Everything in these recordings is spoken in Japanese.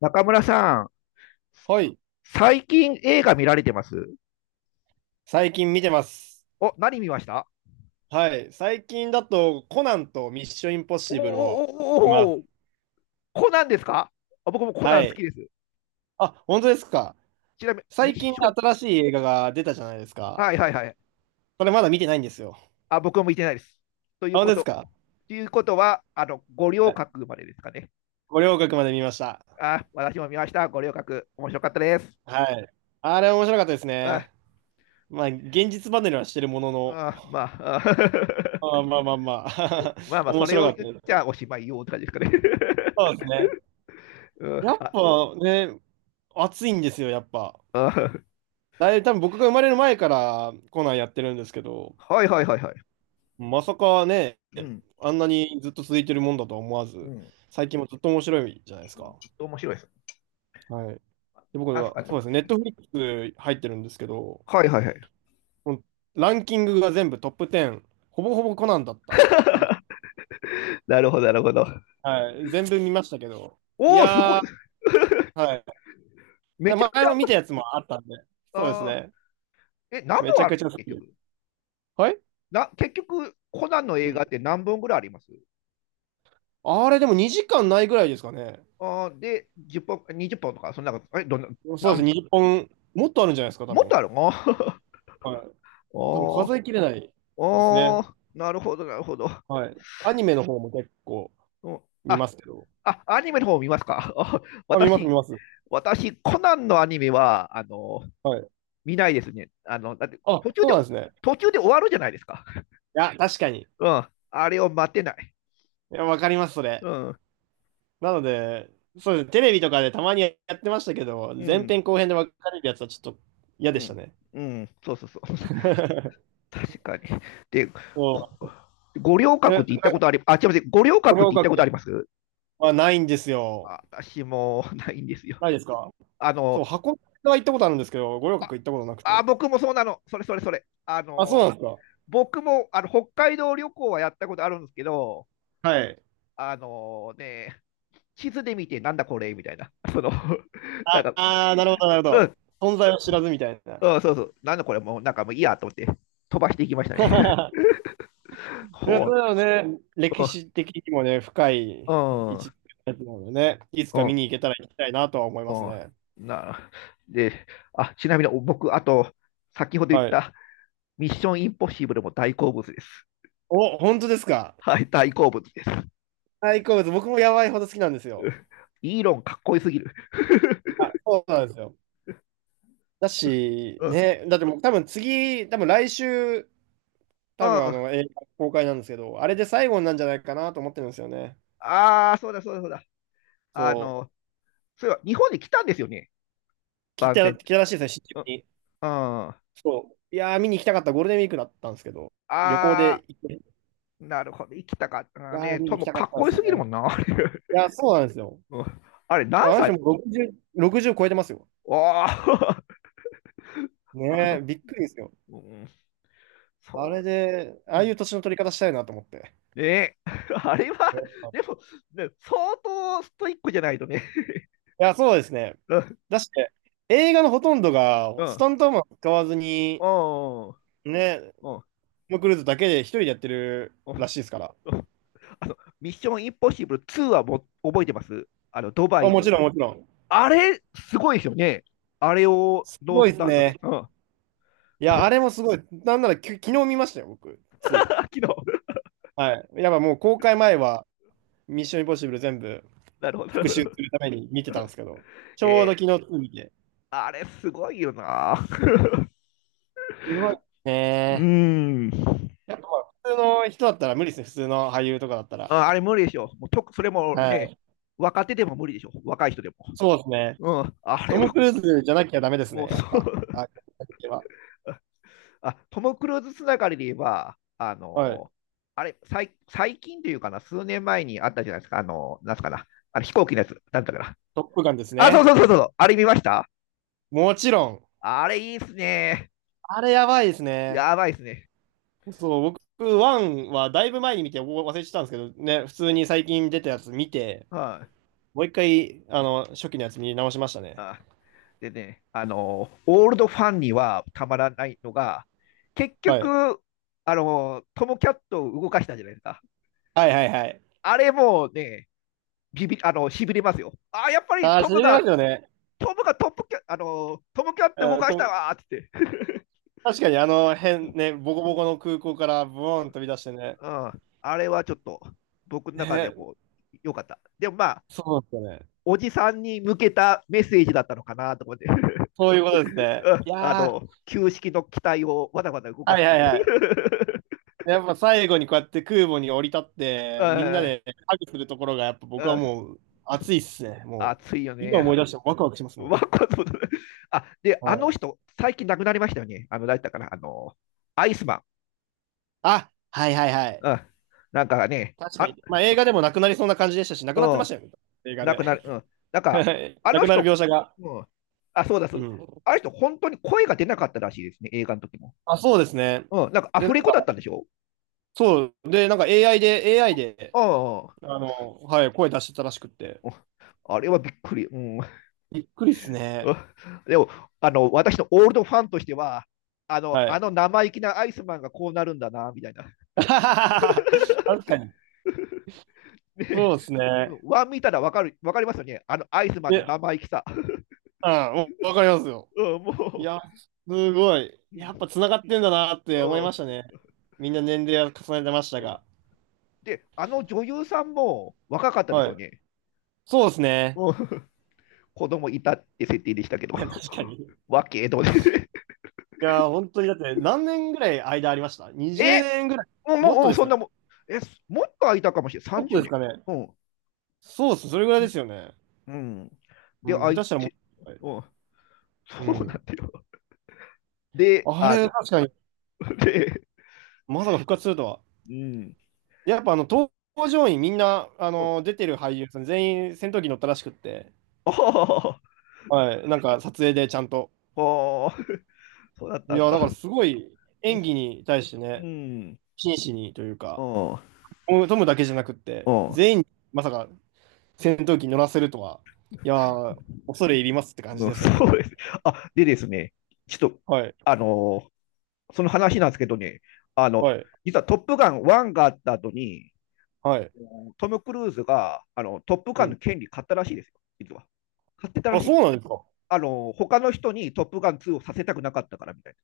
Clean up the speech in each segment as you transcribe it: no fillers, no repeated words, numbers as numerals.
中村さん、はい。最近映画見られてます？最近見てます。お、何見ました？はい。最近だと、コナンとミッションインポッおーシブルをおー見まおーおーおー。す。コナンですか？あ、僕もコナはン好きい。です。あ、本当ですか。ちなみに、ミ最ッ近ション、新しい映画が出たじゃないですか。はいはいはい。これまだ見てないんですよ。あ、僕も見てないです。といあ、う本こ当ですと、か。ということは、五は稜い。郭までですかね。五稜郭まで見ました。あ、私も見ました。五稜郭、面白かったです。はい。あれ面白かったですあ、ね。まあ、現実離れはしてるものの、あまあ、あ まあまあまあまあ、まあ まあ、そ面れ白をかった言っでちす。ゃおしまいよって感じですかね。そうですね。うん、やっあ、ぱね、熱いんですよ、やっぱ。あ、だいぶ多分僕が生まれる前からコナンやってるんですけど、はいはいはいはい。まさかね、うん、あんなにずっと続いてるもんだとは思わうず、ん、最近もずっと面白いじゃないですか。ずっと面白いです。はい。で、僕なんすは、かそうでね。すね、ネットフリックス入ってるんですけど、はいはいはい。もうランキングが全部トップ10、ほぼほぼコナンだった。みなるほど、なるほど。はい。全部見ましたけど。いおお、すごやい。ー、はい。めでちゃめち前ゃあもり見またやす。つもあったんで、そうですあね。ーえ、何めち本ゃあるんくですちゃか、好結きです。局？はい。な結局、コナンのう映画ん。って何本ぐらいあります？あれ、でも2時間ないぐらいですかね。あーで、10本、20本とか、そんなこと。え、どんな、そうでなすんね、20本、もっとあるんじゃないですか、多もっ分。とあるの？ は い。多分おー、数えきれないですおね。ー、なるほど、なるほど。はい。アニメの方も結構うん、見まあ、すけど。あ、アニメの方見ますか？あ あ、見ます、見私、ます。私、コナンのアニメは、はい。見ないですね。あの、だって、あ、途中そうで、なんですね。途中で終わるじゃないですか。いや、確かに。いうん。あれを待てない。や、わかります、そうれ。ん。なので、そうです。テレビとかでたまにやってましたけど、う前ん。編後編で分かれるやつはちょっと嫌うでしたん。ね。うん。そうそうそう。確かに。で、こそ五稜う。え、郭なっんて行ったか、ことあり、あ、違います。五稜五郭っ稜て行ったことあり郭ます？はないんですよ。あ、私もないんですよ。ないですか？あその、う、箱根は行ったことあるんですけど、五稜郭行ったことなくあ、あて。僕もそうなの。それそれそれ。ああ、そうの、なんです僕もあの北海道旅行はやったことあるんですけど、か？はい。あのね、地図で見て、なんだこれみたいな。その、なんあか、あー、なるほど、なるほど。存在を知らずみたいな。うん、そうそう、なんだこれもう、なんかもういいやと思って、飛ばしていきましたね。いや、ほそう、うだよね。歴う史的にもね、深ん、い位う置ん、なのでね、いつうか見ん。に行けたら行きたいなとは思いうますね。ん、な、で、あ、ちなみに僕、あと、先ほど言っはい。たミッションインポッシブルも大好物です。お、本当ですか。はい、大好物です。大好物、僕もやばいほど好きなんですうよ。ん、イーロンかっこよすぎる。あ、そうなんですよ。だし、うん。うん。ね、だってもう多分次、多分来週、多分ああの映画公開なんですけど、あれで最後になんじゃないかなと思ってるんですよね。あ、そうだそうだそうだ。あそう、の、そういえば日本に来たんですよね、番聞宣。いたらしいですね、新宿うん。うん、に。あ、そう。いやー、見に行きたかった、ゴールデンウィークだったんですけど、旅行あ、で行って、いなるほど、生きたかったなやー、ね。見にと行きもたかかっったんこでよすすぎるもね。んな、あれ。いやー、そうなんですよ。うん、あれあ何の人歳？も60、60超えてますよ。わあ、あねえ、の、びっくりですよ。うん、あれそで、う。あうあいん、う年の取り方したいなと思って。ねえ あれは、うん。でも、ね、相当ストイックじゃないとね。いや、そうですね。うん、だして、映画のほとんどが、うスん、タントマン使わずに、うん、うん。ね、トム・クルーズだけで一人でやってるらしいですから。うん、あの、ミッションインポッシブル2はも覚えてます？あの、ドバあ、イもちの。ろん、もちろん。あれ、すごいですよね。あれをすノごーいスですタントね。で。うん。いや、あれ もすごい。なんなら、昨日見ましたよ、僕、2。昨日。はい。やっぱもう公開前は、ミッション・インポッシブル全部 なるほど、な復る習すほど。るために見てたんですけど、ちえょうどー、昨日2見て。あれ、すごいよな。すごいうね。ーん。やっぱ普通の人だったら無理ですね、普通の俳優とかだったら。ああれ、無理でしょ。もうとそれもはね、い。若手でも無理でしょ。若い人でも。そうですね。うん。あトれム・は、クルーズじゃなきゃダメですもう、ね、やっそぱ。う。あ、は。あ、トム・クルーズつながりで言えば、はい。あれ、最最近というかな、数年前にあったじゃないですか、あの、なんすかな、あれ飛行機のやつ、なんだったかな。トップガンですあ、そうね。そうそうそう、あれ見ました？もちろん。あれいいっすね。あれやばいですね。やばいっすね。そう、僕、ワンはだいぶ前に見てお忘れてたんですけど、ね、普通に最近出たやつ見て、はい、もう一回、あの、初期のやつ見直しましたね。あ。でね、あの、オールドファンにはたまらないのが、結はい。局、あの、トム・キャットを動かしたじゃないですか。はいはいはい。あれもうね、ビビあの、しびれますよ。あ、やっぱりあー、トしムびれまが、すよね。トムがトップキャ、あの、トム・キャット動うん、かしたわーっつって。確かにあの辺ね、ボコうボん、コの空港からブーン飛び出してね。あれはちょっと僕の中でね、こう良かった。でもまあ、そうなんですよね。おじさんに向けたメッセージだったのかなと思って そういうことですね。いあやー、の、旧式の機体をわざわざ動かはすいとはいいう。はい。やっぱ最後にこうやって空母に降り立っ て、みんなうでハグするところが、やっぱん、僕うはん、もう熱いっすね。もう、熱いよ今ね。 思い出してもワクワクしま すもわん。かあ、で、はあのい。人、最近亡くなりましたよね。あの、誰だったかな、あの、アイスマン。あ、はいはいはい。うん、なんかね、確かあ、に。まあ映画でもなくなりそうな感じでしたし、なくうなってましん、たよね。映画なで。くなる。うん。なんか、あなのくなる人、描写が。うん。あ、そうだ、そううだ。ん。あの人、本当に声が出なかったらしいですね、映画の時も。あ、そうですね。うん。なんか、アで、フレなんコか、だったんでしょ？そう。で、なんか AI で、あああ。あの、はい、声出してたらしくって。れはびっくり。うん。びっくりっすね。でも、私のオールドファンとしては、あの、はあい。の生意気なアイスマンがこうなるんだな、みたいな。確かで、うん、そうですね。ワン見たらわかる、わかりますよね。あのアイスマンのえ、生意気さ。あ、わわかりますよ。うん、いもや、すごい。う、うやっん、ぱ繋がってんだなっうて思いましたん、ね。みんな年齢は重ねてましたうん。が。で、あの女優さんも若かったですはよい。ね。そうですね。うん、子供いたって設定でしたけど、確かに。い わけど、ね、や、本当にだって何年ぐらい間ありました ?20 え、年ぐらい。もっもう、とうん、ですそかんね。なもん、え、もっと空いたかもしれない、もっと30ですかね。年。うん。そうです。それぐらいですよね。うん。うで、ん、空下い手したらもって、と。はい。うん、うそうなん。んだよ。で、ああれ、の、確かに、で、まさか復活するとは。うん。やっぱあの、搭乗員みんな、あうん、の、出てる俳優さん全員戦闘機乗ったらしくって。ああ、はい、なんか撮影でちゃんと。そうだったいんや、だだ。からすごいうん、演技に対してね、うん、真摯にというか、うトムだけじゃなくって、ん、全員にまさか戦闘機乗らせるとは、いやー、恐れ入りますって感じうんですよね、そほんうと。です。あ、でですね、ちょっと、はい、あのーその話なんですけどね、あはの、い、実はトップガン1があった後に、はい。トム・クルーズがあのトップうガンのん。権利買ったらしいですよ、実は。買ってたらあ、しい。そうなんですか。あの他の人にトップガン2をさせたくなかったからみたい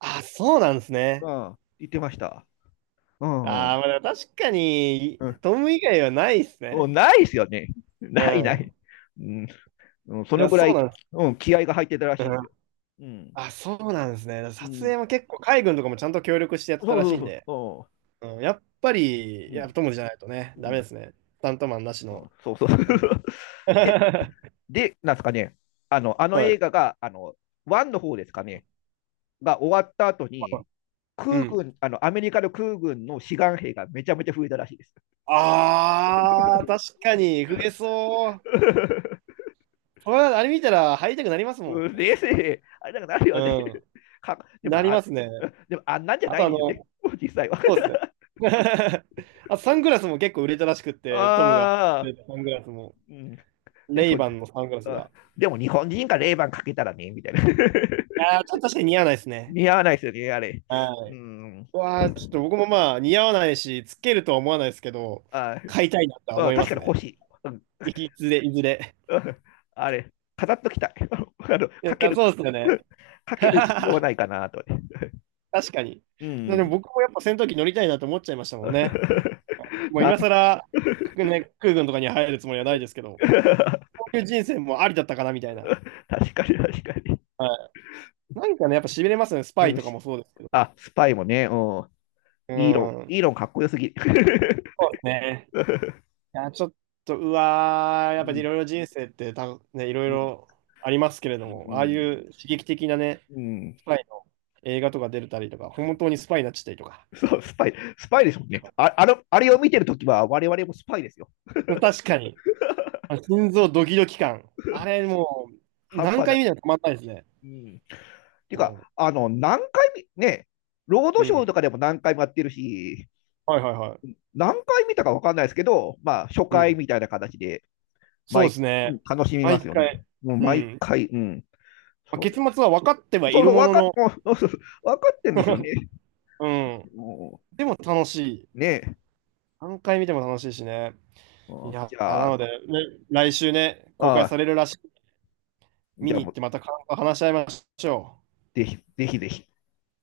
あ、そうなんですなね。うん。な。言ってました。うん、うん。あー、まあ、確かに、うん、トム以外はないですもうね。ないですよね。うないなん。い、うん。うんそいのや、ぐらそうい、なんです。うん、気合が入ってたらうしいですん。よ。うん。あ、そうなんですね。う撮ん、影も結構、海軍とかもちゃんと協力してやっそてたうらそしういんそうで。そうん、やっぱう。り、うやっん。ぱ友達じゃないとね、うダメでん。すね。スタントマンなしうの。ん、そうそう。で、はで、なんですかね。あの、あの映い。画が、1の方ですかね。が終わった後に、う空ん。軍、あの、アメリカの空軍の志願兵がめちゃめちゃ増えたらしいです。ああ、確かに、増えそう。これはあれ見たら入りたくなりますもうん、ん。冷静、あれなんかなるよね。う かん。でもなりまあ、すね。でもあんなんじゃあなといあでしょうね。の、実際は。そう ですね。あ、サングラスも結構売れたらしくって、トムが、ああ、サングラスも、うん、でレイも、バンのサングラスあ、が。でも日本人がレイバンかけたらね、みたいな。ああ、ちょっと確かに似合わないですね。似合わないですよね、あれ。はうい。ん、わあ、ちょっと僕もまあ似合わないし、つけるとは思わないですけど、あ買いたいなとはあ、思いま確かすに欲ね。しい。うん、いずれ、いずれ。うん、あれ、飾っときたい。あの、いかけや、る、そうですよね。かける必要はな いかなと。確かに。うでもん。僕もやっぱ戦闘機乗りたいなと思っちゃいましたもんね。もうなん 今 更、ね、空軍とかに入るつもりはないですけど、こういう人生もありだったかなみたいな。確かに確かに。はい。なんかね、やっぱ痺れますね。スパうイんとかもし、そうですけど。あ、スパイもね、うん。うイーロン、イーん。ロンかっこよすぎ。そうですね。いや、ちょっと、うわー、やうっぱりいん。ろいろ人生ってた、ね、いろいうん。ろありますけれども、うああいん。う刺激的なね、うん。スパイの映画とか出れたりとか、本当にスパイになっちゃったりとか。そう、スパイ、スパイですもんね。あ、あの、あれを見てるときは我々もスパイですよ。確かに、あ、心臓ドキドキ感。あれ、もう、半何端な回い。見てもたまんないですね。うん。てうか、ん。あの、何回見、ね、ロードうショーん。とかでも何回もやってるし、はいはいはい。何回見たかわかんないですけど、まあ、初う回ん。みたいな形でそう毎、ですうん、ね。楽しみま毎すよね。回。もうう毎ん。回、うん。まあ、そう結末は分かってはいそうるそう、も分のかっ、の、もうそうそうそう分かってんですよ ね。うん。もでも楽しい。うねえ。何回見ても楽しいしね。ういんや、じなゃあ、ので、ね。来週ね、公あ開さあ、れるらしい。じ見ゃあに行もっう、てまた感想話し合いましょう。ぜひ、ぜひぜひ。